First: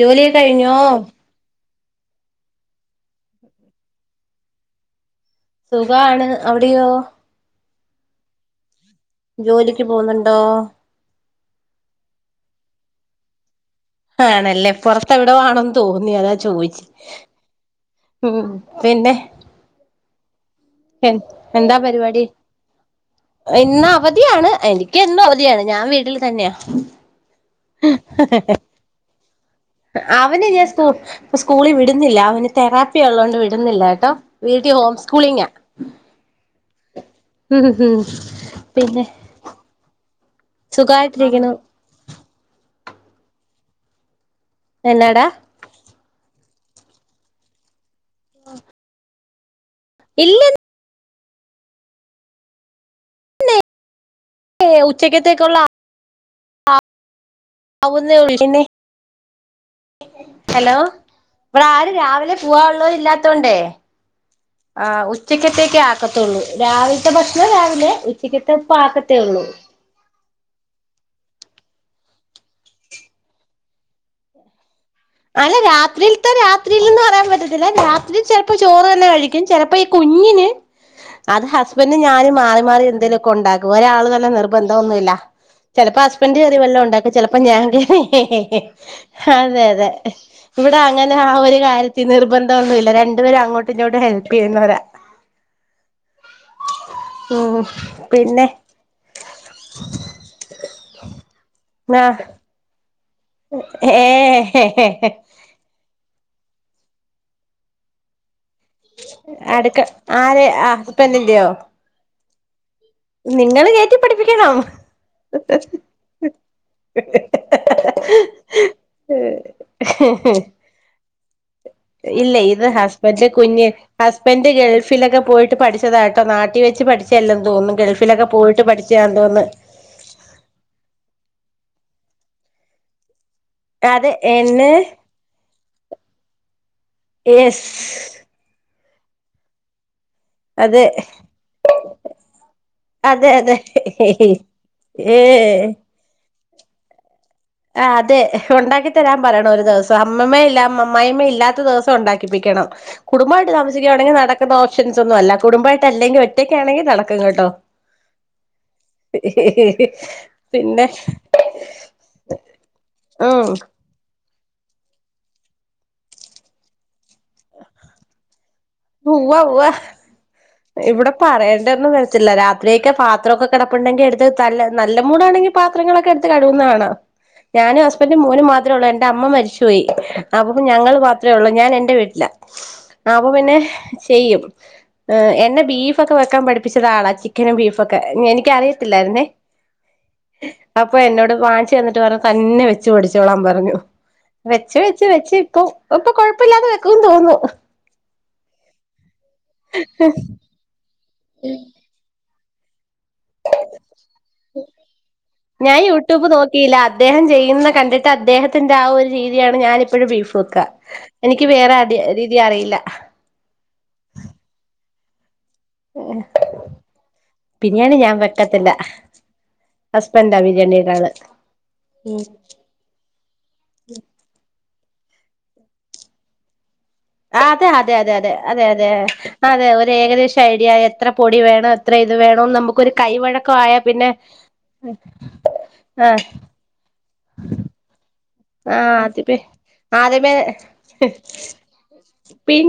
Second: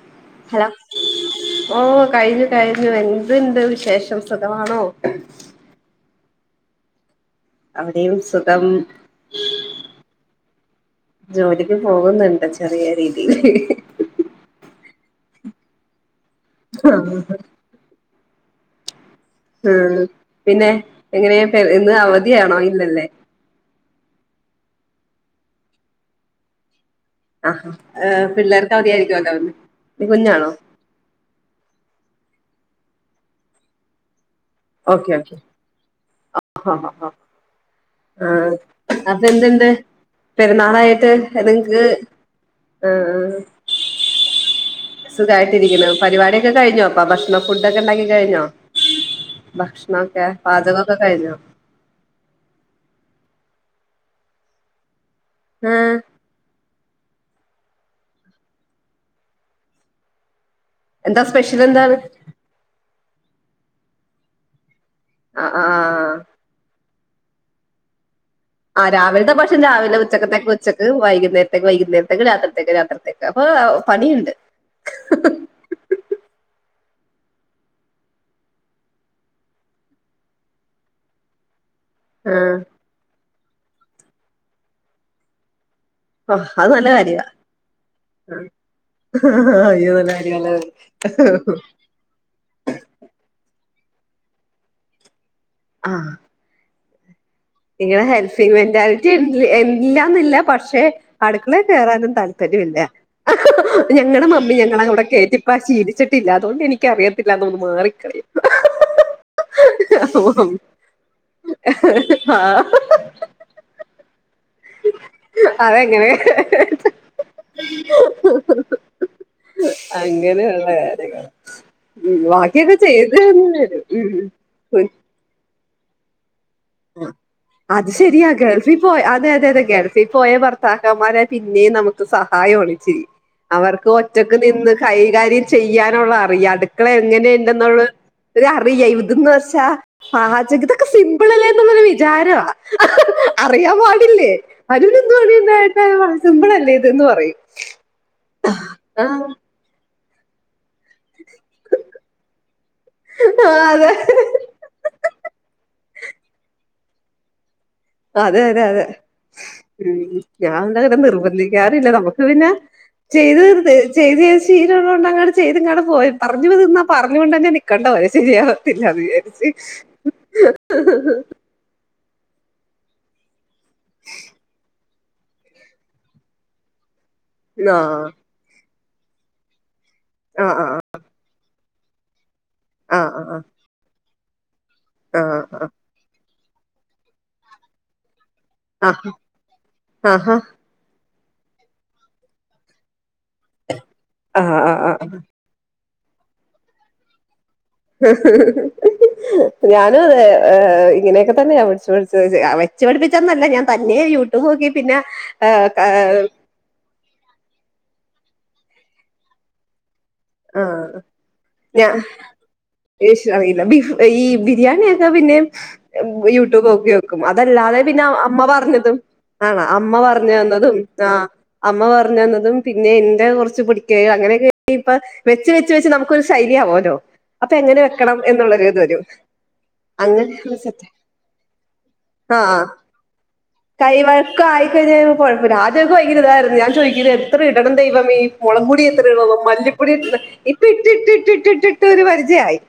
ജോലിയൊക്കെ ഹലോ കഴിഞ്ഞോ ഓ കഴിഞ്ഞു കഴിഞ്ഞു എന്ത്ണ്ട് വിശേഷം സുഖമാണോ സുഖാണ് അവിടെയോ അവിടെയും സുഖം ജോലിക്ക് പോവുന്നുണ്ടോ ജോലിക്ക് പോകുന്നുണ്ട് ചെറിയ രീതിയി ൽ ആണല്ലേ പുറത്തെ എവിടെ ആണെ ന്ന് തോന്നി അതാ ചോദിച്ച ഉം ഉം പിന്നെ ആ പിന്നെ എ എങ്ങനെ എന്താ ഇന്ന് പരിപാടി അവധിയണോ ഇല്ലല്ലേ ഇന്ന് അവധിയാണ് എനിക്ക് എന്നും അവധിയാണ് ഞാൻ വീട്ടിൽ തന്നെയാ ആഹ പിള്ളേർക്ക് അവധിയായിരിക്കോലൊന്ന് അവന് ഞാൻ സ്കൂ സ്കൂളിൽ വിടുന്നില്ല അവന് തെറാപ്പി ഉള്ളതോണ്ട് വിടുന്നില്ല കേട്ടോ വീട്ടിൽ ഹോം സ്കൂളിംഗ ആ ഉം ഉം അ പിന്നെ അപ്പെന്ത്‌ണ്ട് പെരുന്നാളായിട്ട് സുഖായിട്ടിരിക്കുന്നു ഏതെങ്ക് ആഹ ആ എന്നാടാ സുഖായ് ട്ടിരിക്കുന്നോ പരിപാടിയൊക്കെ കഴിഞ്ഞോ അപ്പ ഭക്ഷണോ ഫുഡൊക്കെ ഉണ്ടാക്കി കഴിഞ്ഞോ? ഭക്ഷണൊക്കെ ഇല്ലെന്നേ പാചകക്കെ കഴിഞ്ഞോ? ഏ ഉച്ചെക്കത്തെക്കുള്ള ആഹ് ആവുന്നെ ഉള്ളൂ, [unintelligible] ഹലോ എന്താ സ്പെഷ്യൽ ഇടെ ആര് എന്താണ് രാവിലെ പൂവ ഉള്ള ഇല്ലാത്തോണ്ടേ ആ ആ ആ ഉച്ചക്കത്തേക്ക ആക്കത്തുള്ളൂ രാവില ത്തെ ഭക്ഷണം രാവിലെ ഉച് ആഹ രാവിലത്തെ ഭക്ഷണം രാവിലെ ഉച്ചക്കത്തേക്ക് ഉച്ചക്ക് വൈകുന്നേരത്തേക്ക് വൈകുന്നേരത്തേക്ക് രാത്രിതേക്ക് രാത്രിതേക്ക് അപ്പൊ പണിയുണ്ട് [unintelligible] ആല്ല രാത്രിയിൽത്തെ രാത്രിയിൽന്ന് പറയാൻ പറ്റത്തില്ല രാത്രി ചിലപ്പോ ചോറ് തന്നെ കഴിക്കും ചിലപ്പോ ഈ കുഞ്ഞിന് [inaudible] അത് ഹസ്ബന്ഡ് ആ ഞാനും മാറി മാറി എന്തേലു ഒക്കെ ഉണ്ടാക്കും ഒരാൾ തന്നെ നിർബന്ധം ഒന്നുമല്ല ചിലപ്പോ ഓ, ഹസ്ബൻഡറ് അത് കറിവല്ലാം നല്ല ഉണ്ടാക്കും കാര്യ ചിലപ്പോ ഞാൻ [unintelligible] അതെ അതെ അയ്യോ നല്ല കാര്യ നല്ല കാര്യ ഇവിടെ അങ്ങനെ ആ ഒരു കാര്യത്തിൽ നിർബന്ധംന്നുംമില്ല രണ്ടു പേര അങ്ങോട്ടി ഇങ്ങോട്ട് ഹെൽപ് ചെയ്യുന്നവരാ ആഹ ഉം ഇവിടെ പിന്നെ ഹെൽപ്പിംഗ് മെന്റാലിറ്റി ഇല്ലാന്നില്ല പക്ഷെ അടുക്കളെ ആ കേയറാനും തല് ര്രില്ല ഏ ഞങ്ങളുടെ മമ്മി ഞങ്ങള അവടെ കേറ്റിപ്പ ശീലിച്ചി ട്ടില്ല അതുകൊണ്ട് എനിക്ക അറിയത്തില്ലാന്ന് മാറിക്കളിയാം അടുക്ക ആരെ ആ ഹസ്ബെന്റി ന്റെയോ ആഹ നിങ്ങള് കയറ്റി പഠിപ്പിക്കണം. അതെങ്ങനെ [inaudible] അങ്ങനെയുള്ള കാര്യങ്ങൾ ഇല്ല ഇത് ബാക്കിയൊക്കെ ചെയ്ത് ഹസ്ബൻഡ് തന്ന് കുഞ്ഞ് തരും ഹസ്ബൻഡ് ഗൾഫിലൊക്കെ പോയിട്ട് പഠിച്ചതാ കേട്ടോ നാട്ടി വെച്ച് പഠച്ച് പഠിച്ചല്ലാം തോന്നുന്നു അത് ഗൾഫിലൊക്കെ പോയിട്ട് പഠിച്ചാ തോന്നുന്നു ഈ പോയ ഭർത്താക്കന്മാരെ പിന്നെയും നമുക്ക് സഹായോളിച്ചിരി അവർക്ക് അത് ഒറ്റക്ക് നിന്ന് എന്നെ കൈകാര്യം ചെയ്യാനുള്ള അറിയ അടുക്കള യെസ് എങ്ങനെയുണ്ടെന്നുള്ള ഒരു അറിയ, ഇതന്ന് വെച്ചാ പചക അതെ തൊക്കെ സിമ്പിള? ല്ലേ? വിചാര. അതെ അതെ അറിയാൻ പാടില്ലേ? അനുൻ എന്ത്‌ പണി ഏ ണ്ടായിട്ട സിമ്പിൾ അല്ലേ? ഇത ന്ന് പറയും. ആഹ്, അതെ, ഉണ്ടാക്കി ആ തരാൻ പറയണം ഒരു ദിവസം. അമ്മ മ്മേ ഇല്ല അമ്മ അമ്മായ് മ ഇല്ലാത്ത ദിവസം ഉണ്ടാക്കിപ്പിക്കണം. ആ, കുടുംബമായിട്ട് അതെ താമസിക്കുകയാണെങ്കി നടക്കുന്ന [unintelligible] ന്നില്ല കുടുംബമായിട്ട് ല്ലെങ്കിൽ ഒറ്റക് ആണെങ്കിൽ നടക്കും കേട്ടോ? അതെ അതെ അതെ ഉം, ഞാൻ പിന്നെ എന്ത നിർബന്ധി ക്കാറില്ല. നമ്മുക്ക് പിന്നെ ചെയ്ത് ഉം തര് ചെയ്ത് ചെയ്തു ശീലഉള്ള കൊണ്ട്, അങ്ങട്ട ചെയ്ത് ഇങ്ങട്ട പോയി. പറഞ്ഞു നിന്ന പറഞ്ഞ കൊണ്ട നിക്കണ്ടോ ഓരെ ശരിയാ ഉൂവ, ഉവ ഇവിടെ പറയണ്ടന്ന് വ ല്ല രാത്രിക്കെ പാത്രക്കെ കിടപ്പുണ്ടെ ങ്ക എടുത് തല്ല, നല്ല ല്ല മൂടാണെങ്കിൽ പാത്രങ്ങ ളൊക്കെ എടുത്ത് കഴ്കുന്ന കാണാ. ആ ഞാനും, ഹസ്‌ബെൻറ്റും, മോനും മാത് മാത്രേള്ളൂ എന്റെ അമ്മ മരിച്ചു പോയി. ആ അപ്പം ഞങ്ങൾ മാത്രമേ ഉള്ളൂ. ഞാൻ എന്റെ വീട്ടില. ആ ആ അപ്പം പിന്നെ ചെയ്യും. ആ ആ എന്നെ ബീഫ് ഫക്കെ വെക്കാൻ പഠിപ്പിച്ചത ആളാ. ചിക്കനും ബീഫൊ ക്കെ, എനിക് ആ അറിയത്തില്ലായിരു ന്നേ? ആഹാ. അപ്പൊ എന്നോട് വാങ്ങിച്ചു തന്നിട്ട് പറഞ്ഞു. തന്നെ വെച്ച് പഠിച്ചോളാൻ പറഞ്ഞു. പറഞ്ഞു ആ ആ വെച്ച്, ആ വെച്ച്, വെച്ച് ഇപ്പ ഇപ്പൊ കൊഴപ്പ ല്ലാതെ വെക്ക ന്ന് തോന്നു ന്നു. ഞാനു തെ, ഹ് ഇങ്ങനൊക്കെ തന്ന ഞാനും വെച്ച് പഠിച്ചു. വെച്ചു പഠിപ്പിച്ചോന്നു ല്ല. ഞാൻ തന്നെ യുട്യൂബ് നോക്കി പിന്നെ ഹ്, ക ല്ല അദ്ദേഹം ചെയ്യുന്ന കണ്ടിട്ട്, അദ്ദേഹത്തിന്റെറെ ആഹ്, ഒരു രീതിയാണ് ഞാനിപ്പോഴും ബീഫ് റോക്ക ആ, എനിക്ക് വേറെ അടി രീതി അറിയില്ല. റിയില്ല. ബീഫ്, ഈ ബിരിയാണി യൊക്കെ പിന്നേയ് യൂട്യൂബ് ഒക്കെ വെക്കും അതല്ലാതെ ബിരിയാണി പിന്നെ ഞാൻ അമ്മ വെക്കത്തില്ല പറഞ്ഞതും. ആണോ? അമ്മ പറഞ്ഞ ഹസ്ബൻഡാ തന്നതും ബിരിയാണിയുടെ ആള് ആഹ് അമ്മ പറഞ്ഞ തന്നതും. പിന്നെ, ന്റെ കൊർച് പൊടിക്കൈ അങ്ങനെയൊക്കെ. ഇപ്പൊ വെച്ച് വെച്ച് വെച്ച് നമുക്കൊരു ഷൈലി യാവൊലൊ. അപ്പൊ, അതെ എങ്ങനെ അതെ അതെ വെക്കണം അതെ എന്നുള്ളരു അതെ ഇത് അതെ വരും. അതെ, ഒരു ഏകദേശം അങ്ങനെ ഐഡിയ. സെറ്റ് എത്ര പൊടി വേണം, എത്ര ഇത് വേണോന്ന് നമുക്കൊരു കൈവഴക്ക ആയ കൈവഴക്ക ആയിക്കഴിഞ്ഞ ക്കൈ കൈ വയക്കായി കഴിഞ്ഞ കുഴപ്പമില്ല. ആദ്യക്കെ ആ ഭയങ്കര ഇതായിരുന്നു. ഞാൻ ചോയ്ക്കു ഇതെത്ര ഇടണം ദൈവമേ. ആ മുളപൊടി എത്ര, ഉള്ള ആദ്യമേ മല്ലിപ്പൊടി എത്ര, ഇപ്പ ഇട്ട്, ഇട്ട്, ആദ്യമേ ഇട്ട്, ഇട്ട്, ഇട്ട്, ഒരു പരിചയായി. പിൻ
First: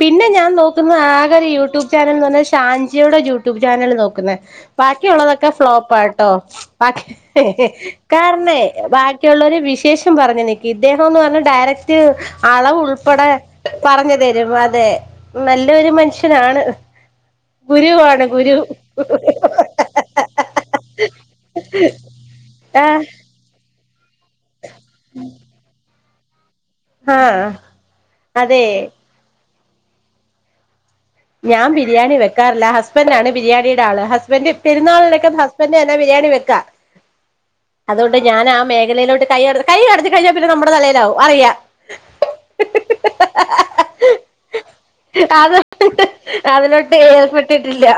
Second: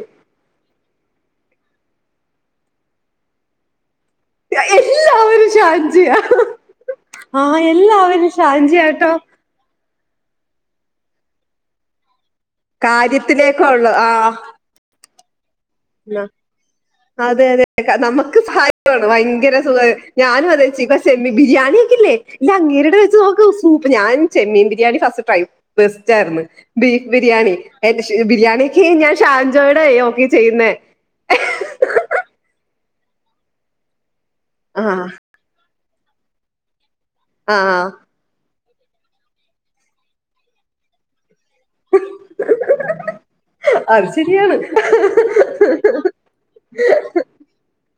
പിന്നെ ഞാൻ നോക്കുന്ന ആക ഒരു പിന്നെ, ഞാൻ നോക്കുന്ന. ആകെ യൊരു യൂട്യൂബ് ചാനൽ എന്ന് പറഞ്ഞ ശ്യാംജി യുട്യൂബ് ചാനൽ നോക്കുന്ന ബാക്കി എല്ലാവരും യുള്ളതൊക്കെ, ഫ്ലോപ്പാ ട്ടോ? ഷാൻജിയ ആഹ് എല്ലാവരും കാരണേ ഷാൻജിയാട്ടോ ബാക്കിയുള്ളരു വി ശേഷം പറഞ്ഞു നിക്കും. ഇദ്ദേഹം ന്ന് പറഞ്ഞ ഡയറക്ട് അളവ് ഉൾപ്പെടെ കാര്യത്തിലേക്കുള്ള പറഞ്ഞു ആഹ് തരും. അതെ, നല്ലൊരു മനുഷ്യനാണ്. അതെ, അതെ ഗുരുവാണ് നമുക്ക് ഗുരു ഫാഗ്യമാണ്. ഭയങ്കര സുഖ. ഞാനു അതെ ച്ചീ ചെമ്മീൻ ബിരീയാണി ഒക്കെ ല്ലേ? ഇല്ല, അങ്ങേരിയുടെ ആഹ് വെച്ച് നോക്ക് സൂപ്പ് ഞാൻ ചെമ്മീൻ ബിരിയാണി ഫസ്റ്റ് ട്രൈ. ബെസ്റ്റ് ആയിരുന്നു. ബീഫ് ആഹ് ബിരിയാണി, എ അതെ ബിരിയാണിക്ക് ഞാൻ ഷാൻജോടെ നോക്കി ചെയ്യുന്നേ? ഞാൻ ബിരിയാണി വെക്കാറില്ല. ഹസ്ബൻറ് ആണ് ബിരിയാണിയുടെ ആള്, ഹസ്ബൻഡറ് ആഹ് പെരുന്നാളിലക്ക ഹസ് ബന്റാണ് ബരിയാണി വെക്കാ. ആഹ് ആഹ് അതുകൊണ്ട് ഞാൻ, ആഹ് മേഖലയിലോട്ട് കൈ അട കൈ കടത്തി കഴിഞ്ഞൽ, പിന്നെ നമ്മുടെ തലയിലാവും അറിയാം. അത് ശരിയാണ്. അതിനോട്ട് ഏർപ്പെട്ടിട്ടി. ല്ല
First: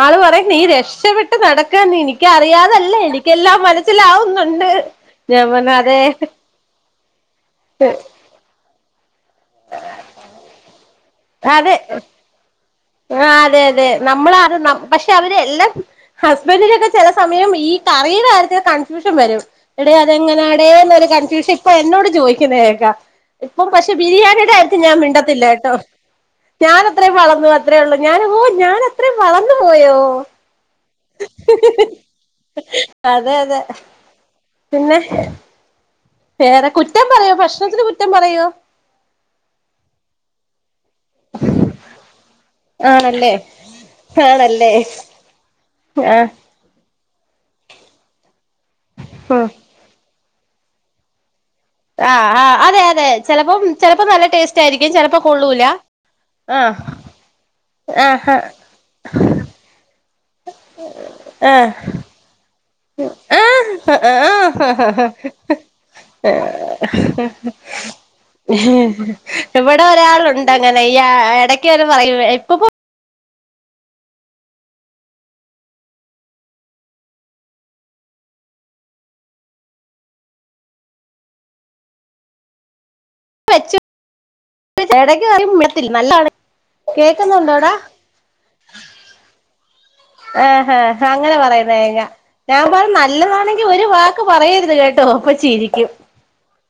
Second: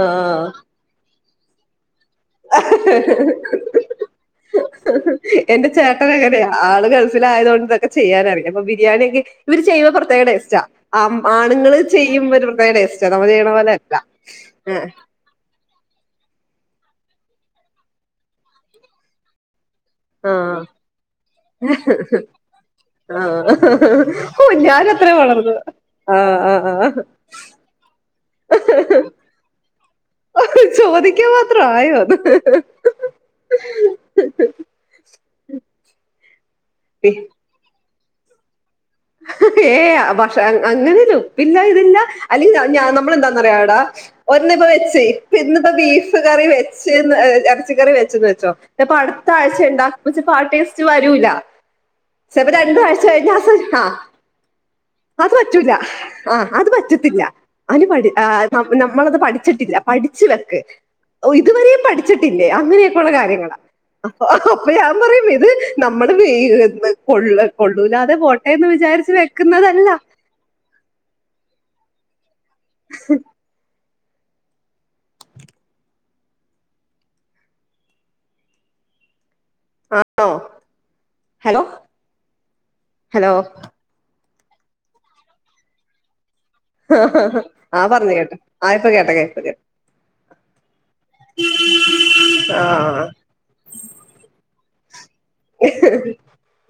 ആള് പറ ആഹ് നീ രക്ഷപ്പെെട്ട പ്പം നടക്കാ നി നി എനിക്ക അറിയാതല്ല, എനിക്കെല്ലാം മനസ്സിലാവുന്നുണ്ട്. ഞാൻ എന്റെ പറഞ് അതെ. ചേട്ടൻ അങ്ങനെയാ ആള് ഗൾഫിലായതോണ്ട് ഇതൊക്ക ചെയ്യാനറിയ അപ്പോ ബിരിയാണിയക്കെ ഇവര് ചെയ്യുമ്പോ പ്രത്യേക ടെസ്റ്റാ. ആം ആണുങ്ങള് ചെയ്യ്മ്പെരു പ്രത്യേക ടെസ് ആഹ് അതെ അതെ നമ്മൾ [unintelligible] പക്ഷെ അവരെ എല്ലാം ഹസ്ബൻഡിനൊക്കെ ചെല സമയം ഈ കറീടെ കാര്യത്തിൽ കൺഫ്യൂഷൻ വരും. എടെ ആ അതെങ്ങനാടെ എന്നൊരു കൺഫ്യൂഷൻ ഇപ്പൊ എന്നോട് ചോദിക്കുന്ന കേക്കാം ആ ഇപ്പം പക്ഷെ ബിരിയാ ണിയുടെ ഓ കാര്യത്തിൽ ഞാൻ ഞാനത്ര മിണ്ടത്തില്ല വളർന്നു കേട്ടോ ആ ആ ഞാൻ ആ ഇത്രയും വളർന്ന് വ അത്രേ ഉള്ള് ഞാൻ [unintelligible] ഞാനത്രയും വളർന്ന് പോയോ. ചോദിക്കാൻ മാത്ര ആയോ അതെ അതെ [unintelligible] പിന്നെ? വേറെ കു പിഹ് ഭക്ഷണത്തിന് കുറ്റം പറയോ? ഏയ് അ ഭക്ഷണ അങ്ങനെ ഉപ്പില്ല ഇതില്ല അല്ലെങ്കി അവനി ആ നമ്മള ആണല്ലേ എന്താന്നറിയടാ ഒന്ന്പ്പ ആണല്ലേ വെച്ച് ഇന്ന്പ്പോ ബീഫ് ആഹ് കറി വെച്ചന്ന് ഹ് എറച്ചിക്കറി വെച്ചന്ന് വെച്ചോ ഇപ്പൊ അടുത്ത ഉം ആഴ്ച ഇണ്ടാ [unintelligible] ആ ടേസ്റ്റ് വരൂല ആഹ് ചെൽപ്പം ആഹ് അതെ രണ്ടാഴ്ച അതെ കഴിഞ്ഞാൽ ഗ്യാസ് ചെലപ്പം തീരും. ആ ചെലപ്പോ നല്ല ടേസ്റ്റ് ആയിരിക്കും ചെലപ്പോ അത് കൊള്ളൂല പറ്റൂല ആ അത് ആഹ് പറ്റത്തില്ല. അയിന് പട് ആ ആഹ് നമ്മ നമ്മളത് പഠിച്ചിട്ടില്ല പഠിച്ചു വെക്ക് ഓ ആഹ് ഇതുവരെയും പട് ച്ചിട്ടില്ലേ അങ്ങനെയൊക്കെയുള്ള കാര്യങ്ങള. അപ്പോ അപ്പ ആഹ് ഞാൻ പറയും ഇത് നമ്മുടെ വീ ആഹ് കൊള്ള കൊള്ളൂലാതെ പോ എന്ന് വിചാരിച്ച് വെക്കുന്നതല്ല ആളൊണ്ട് അങ്ങനെ യാ എടക്ക് കേറി പറയും ഇപ്പ പോ [unintelligible] ഹലോ ഹലോ? എടയ്ക്ക് ആരും വിടത്തില്ല നല്ലാണേ. ആ പർഞ്ഞ് കേട്ട് ആ ഇപ്പ കേട്ട കേട്ട് കേ ഏഹേ അങ്ങനെ പറയുന്നേ [unintelligible] ആ ഞാൻ പറയ നല്ലതാണെ ങ്കി ഒരു വാക്ക് പറയരുത് കേട്ടോ ഒ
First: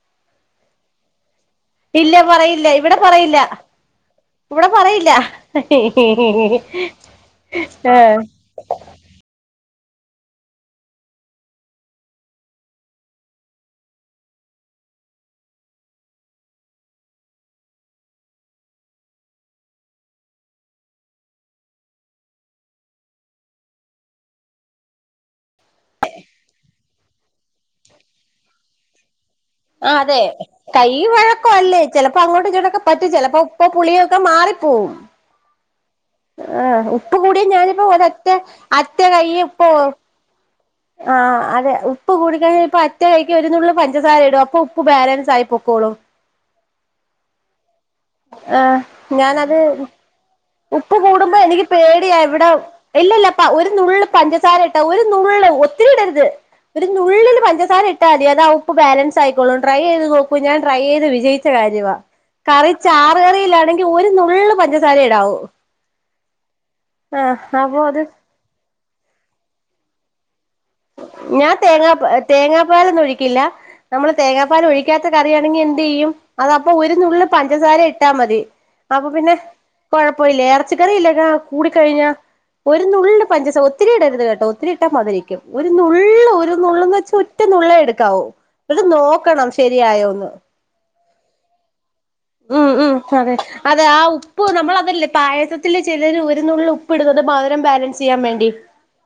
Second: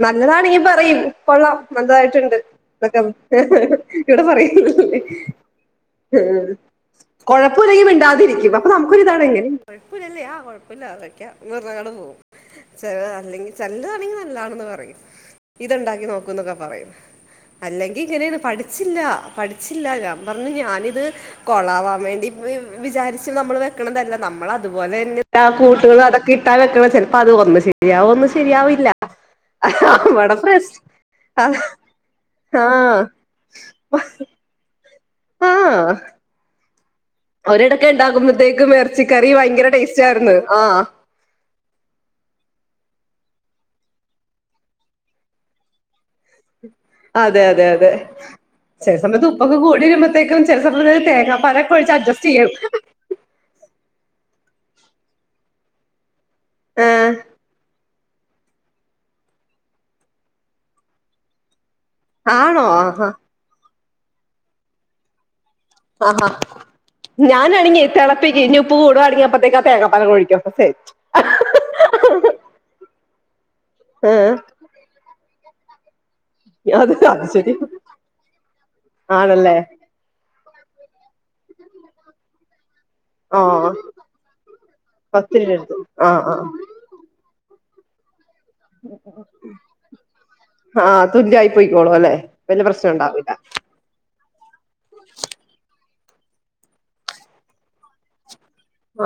നല്ലതാണെങ്കി പറയും കൊള്ളാം ഇല്ല മന്തായിട്ട്ണ്ട് പറയില്ല ഇവിടെ ഇതൊക്കെ പറയില്ല ഇവിടെ [unintelligible] കൊഴപ്പം ഉല്ലെങ്കി ആഹ് മിണ്ടാതിരിക്കുക അപ്പൊ നമുക്ക് ഒരിതാണേ. ചെലത് ആണെങ്കി നല്ലാണെന്ന് പറയും ഇത് ഇണ്ടാക്കി നോക്ക് ന്നൊക്കെ പറയും. അല്ലെങ്കി ഇങ്ങനെയേണ് പഠിച്ചില്ലാ പഠിച്ചില്ല ഞാൻ പർഞ്ഞ് ഞാനിത് കൊളാവാൻ വേണ്ടി [unintelligible] വിചാരിച്ച് നമ്മള് വെക്കണതല്ല നമ്മൾ അതുപോലെ തന്നെ ആ കൂട്ടുകൾ അതൊക്കെ ഇട്ടാണ് വെക്കണത് ചെലപ്പോ അത് ഒന്ന് ശെ രിയാവും ഒന്ന് ശെരിയാവില്ല. ആഹ് അതെ കൈ വഴക്കം അല്ലേ ചെലപ്പൊ അങ്ങോട്ട് ആ ഇങ്ങോട്ടക്കെ പറ്റും ചെലപ്പോ ഉപ്പോ പുളിയൊക്കെ മാറിപ്പോവും. ആഹ് ആഹ് ഉപ്പ് കൂടിയ ഞാനിപ്പോ ഒരൊറ്റ ഉണ്ടാക്കുമ്പോഴത്തേക്കും അറ്റ കൈ ഇറച്ചിക്കറി ഉപ്പ് ഭയങ്കര ഓ ടേസ്റ്റ് ആയിരുന്നു ആഹ് ആ അതെ ഉപ്പ് കൂടിക്കഴിഞ്ഞാ ഇപ്പ അറ്റ കൈക്ക് ഒരു നുള്ള് പഞ്ചസാര ഇടും അപ്പൊ ഉപ്പ് ബാലൻസ് ആയി പൊക്കോളും. അതെ അതെ അതെ ആഹ് ചെല സമയത്ത് ഉപ്പൊക്കെ ഞാനത് കൂടി വരുമ്പത്തേക്കും ചെല സമയത്ത് തേങ്ങാ പാലൊക്കെ ഒഴിച്ച് അട്ജസ്റ്റ്യ്യും. ഇല്ല ല്ല പ്പ ഒരു നുള്ള് പഞ്ചസാര ഇട്ടാ ഒരു നുള്ള് ഒത്തിരി ഇടരുത്. ഒരു ഏഹ് നുള്ളില് പഞ്ചസാര ഇ ട്ടാതി അതാ ഉപ്പ് ബാലൻസായിക്കോളും. ട്രൈ ചെയ്ത് നോക്കൂ. ഞാൻ ട്രൈ ചെയ്ത് വിജയിച്ച കാര്യവാ. ആണോ കറി ആഹാ ചാറ് കറിയിലാണെങ്കി ഒരു നുള്ള് പഞ്ചസാരേ ഇടാവൂ. അഹാ അഹാ ഞാൻ ആഹ് അപ്പൊ ആണെങ്കി അത് തെളപ്പിക്കും. ഞ്ഞ് ഉപ്പ് കൂടവാണങ്കി അപ്പത്തേക്ക് ആഹ് തേങ്ങപ്പാല് അങ്ങ് ഒഴിക്കും. അപ്പ സെ ഞാൻ തേങ്ങാപ്പ ഏഹ് തേങ്ങാപ്പാലൊന്നും ഒഴിക്കില്ലാ. നമ്മള് ഏഹ് തേങ്ങാപ്പാൽ ഒഴി ക്കാത്ത കറിയാണെങ്കി എന്ത്‌ ചെയ്യും. അത അപ്പൊ അത് ഒരു നുള്ള് അത് ശരി പഞ്ചസാര ഇട്ടാ മതീ. അപ്പൊ പിന്നെ ആണല്ലേ കൊഴപ്പ ഇല്ല. എറച്ചി കറിയിലേക്കാ കൂടിക്കഴിഞ്ഞാ ഒരു നുള്ള് പഞ്ചസ ആഹ് ഒത്തിരി ഇടരുത് കേട്ടോ. ഒത്തിരി ഇട്ടാ മധുരിക്കും. പത്തിരി ഒരു എടുത്തു ആഹ് നുള്ള് ആഹ് ഒരു നുള്ളെന്ന് വച്ച ഒറ്റ നുള്ളേ എടുക്കാവൂ. എന്നിട്ട് നോക്കണം ശരിയായോന്ന് ആഹ് തുല്യായി പോയിക്കോളും അല്ലേ. ഉം ഉം അതെ അതെ. ആഹ് ഉപ്പ് നമ്മള് അതല്ലേ പായസത്തില് ചിലര് ഒരു നുള്ള് ഉപ്പ് ഇടുന്നത്. മധുരം ബാലൻസ് ചെയ്യാൻ വേണ്ടി.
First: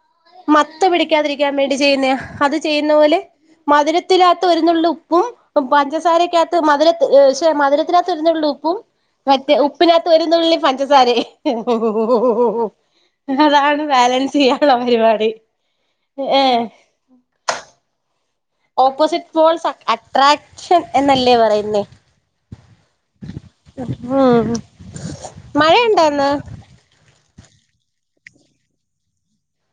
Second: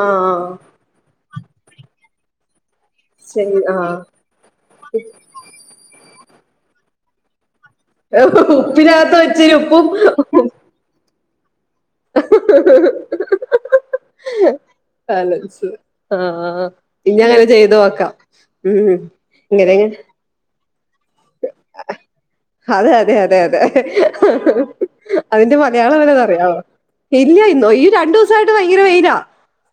ആഹ് ആഹ് ആഹ് പ്പ് പിടിക്കാതിരിക്കാൻ വേണ്ടി ചെയ്യുന്നയാ. അത് ചെയ്യുന്ന പോലെ ശരി ആഹ് മധുരത്തിനാത്ത് ഒരു നുള്ള് ഉ പ്പും പഞ്ചസാരക്കാത്ത് മധുരത്ത് ഏഹ് ശ്ശെ മധുര രത്തിനകത്ത് ഒരു നുള്ള് ഉപ്പും. ഉപ്പിനകത്ത് മറ്റേ വെച്ചൊരു ഉപ്പും ഉപ്പിനകത്ത് ഒരു നുള്ളി പഞ്ചസാരയും. അതാണ് ബാലൻസ് ചെയ്യാനുള്ള പരിപാടി. ബാലൻസ് ഏഹ് ആഹ് ഇനി അങ്ങനെ ചെയ്ത് നോക്കാം. ഉം ഇങ്ങനെങ്ങ് ട്രാക്ഷൻ എന്നല്ലേ പറയുന്നേ. അതെ അതെ അതെ അതെ. ഉം അതിന്റെ മലയാളം മഴയുണ്ടോ ഇന്ന് ഒന്നറിയാവൊ.? ശെരിയാ ഇന്ന് ഓ ഈ രണ്ടൂസയിട്ട് ഭയങ്കര വെയിലാ.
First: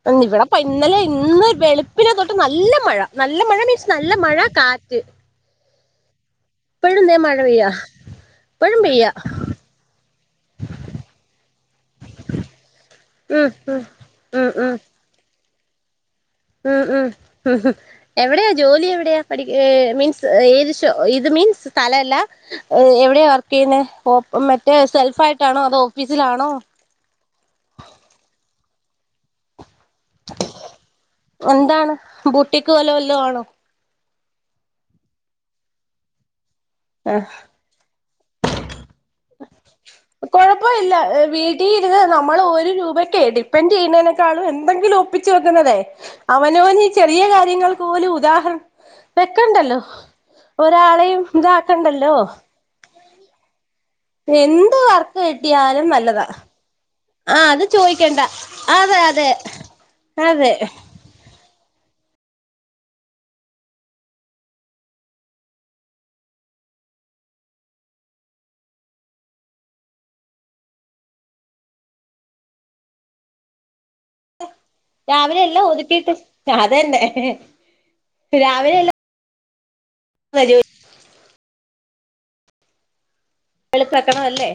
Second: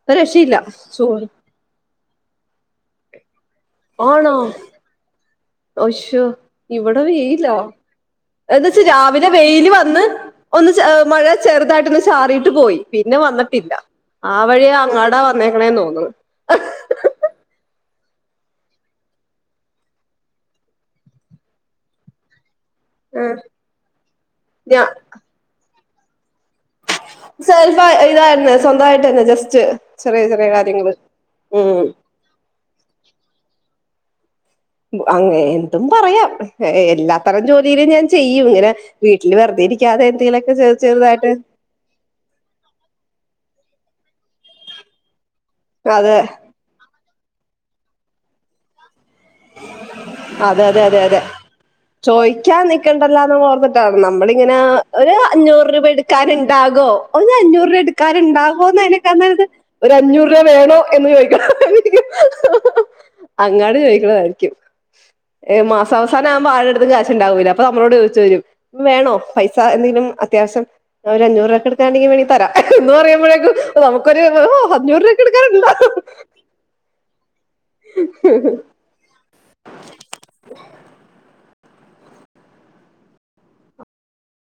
ഒരു ഇവിടപ്പ രക്ഷയില്ല ഇന്നലെ ചൂട് ഇന്ന് വെളുപ്പിനെ തൊട്ട് നല്ല മഴ. നല്ല മഴ മീൻസ് നല്ല ആണോ മഴ കാറ്റ് അശ്ശോ ഇവിട ഇപ്പഴും ദേ മഴ വെയിലാ. പെയ്യാ ഇപ്പഴും എന്ന്ച്ച് പെയ്യാ രാവിലെ വെയില് വന്ന് ഒന്ന് ചെ ഏഹ് മഴ ചെറുതായിട്ടൊന്ന് ചാറിയിട്ട് പോയി. പിന്നെ ഉം വന്നിട്ടില്ല. ഉം ആ ഉം വഴി ഉം അങ്ങാടാ വന്നേക്കണേന്ന് തോന്ന്ണ്. ഉം, ഉം, ഹ് മ് എവിടെയാ ജോലി എവിടെയാ.? പഠിക്ക മീൻസ് ഏത് ഷോ ഇത് മീൻസ് സ്ഥലല്ല. എവിടെയാ ആഹ് വർക്ക് ചെയ്യുന്നെ.? മറ്റേ ഞാ സെൽഫ് ആയിട്ടാണോ? അതോ ഓഫീസിലാണോ? സെൽഫ് ഇതായിരുന്നു. സ്വന്തായിട്ടെന്നെ. ജസ്റ്റ് ചെറിയ, ചെറിയ കാര്യങ്ങള്. ഉം. എന്താണ് ബൂട്ടിക്ക് വല്ലോം വല്ലോ ആണോ? അങ്ങെ എന്തും പറയാം. ആ എല്ലാത്തരം ജോലിയിലും ഞാൻ ചെയ്യും. ഇങ്ങനെ വീട്ടില് വെറുതെ ഇരിക്കാതെ എന്തങ്കിലൊക്കെ ചെർ ചെർതായിട്ട്. ട്ടീര്ന്ന് നമ്മള് ഒരു രൂപക്ക്‌ ഡിൻപ്പെന്റ ചെയ്യുന്നെക്കാളും എന്തെങ്കിലും ഒപ്പിച്ച് വെക്കുന്നെതെ അതെ അവൻ അവനവൻ ഈ ചെറിയ കാര്യങ്ങൾ പോലും ഉദാഹരണം. വെക്കണ്ടല്ലോ. അതെ അതെ ഒരാളെയും ഇതാക്കണ്ടല്ലോ. ക്കെണ്ടെല്ലാന്ന് ഓർന്ന് ക്കാന്ന്. ന്നമ്മളി ങ്ങനെ എന്ത് ഒര് വർക്ക് അഞ്ഞൂറ് രൂപ കിട്ടിയാലും നല്ലതാ എടുക്കാൻണ്ടാകോ. ഒര് ആ അത് അഞ്ഞൂറ് രൂപ എട് ക്കാന് ചോദിക്കണ്ട ണ്ടാവോന്ന് അതെ അതിനെക്കാ അതെ ന്നല്ലത്. ഒര് അഞ്ഞൂറ് രൂപ അതെ വേണോ. എന്ന് ചോദിക്ക. അങ്ങാട് ചോദിക്കണതായിരിക്കും. ഏഹ് മാസാവസാനം ആരെട്തും കാശുണ്ടാവില്ല. അപ്പൊ ന്നമ്മളോട് ചോദിച്ച് വെരും. വേണോ പൈസ എന്തെങ്കിലും അത്യാവശ്യം. ഒര അഞ്ഞൂറ് രൂപക്കെ എടുക്കാണ്ടെങ്കിൽ വേണെങ്കി തെര. എന്ന് പറുമ്പോഴേക്കും ന്നമ്മുക്കൊര് ഹൊ അഞ്ഞൂറ് രൂപക്കെ രാവിലെ എല്ലാം എടുക്കാനുണ്ടോ? ഒതുക്കിട്ട് അതന്നെ [unintelligible] വരോ എളുപ്പാക്കണതല്ലേ?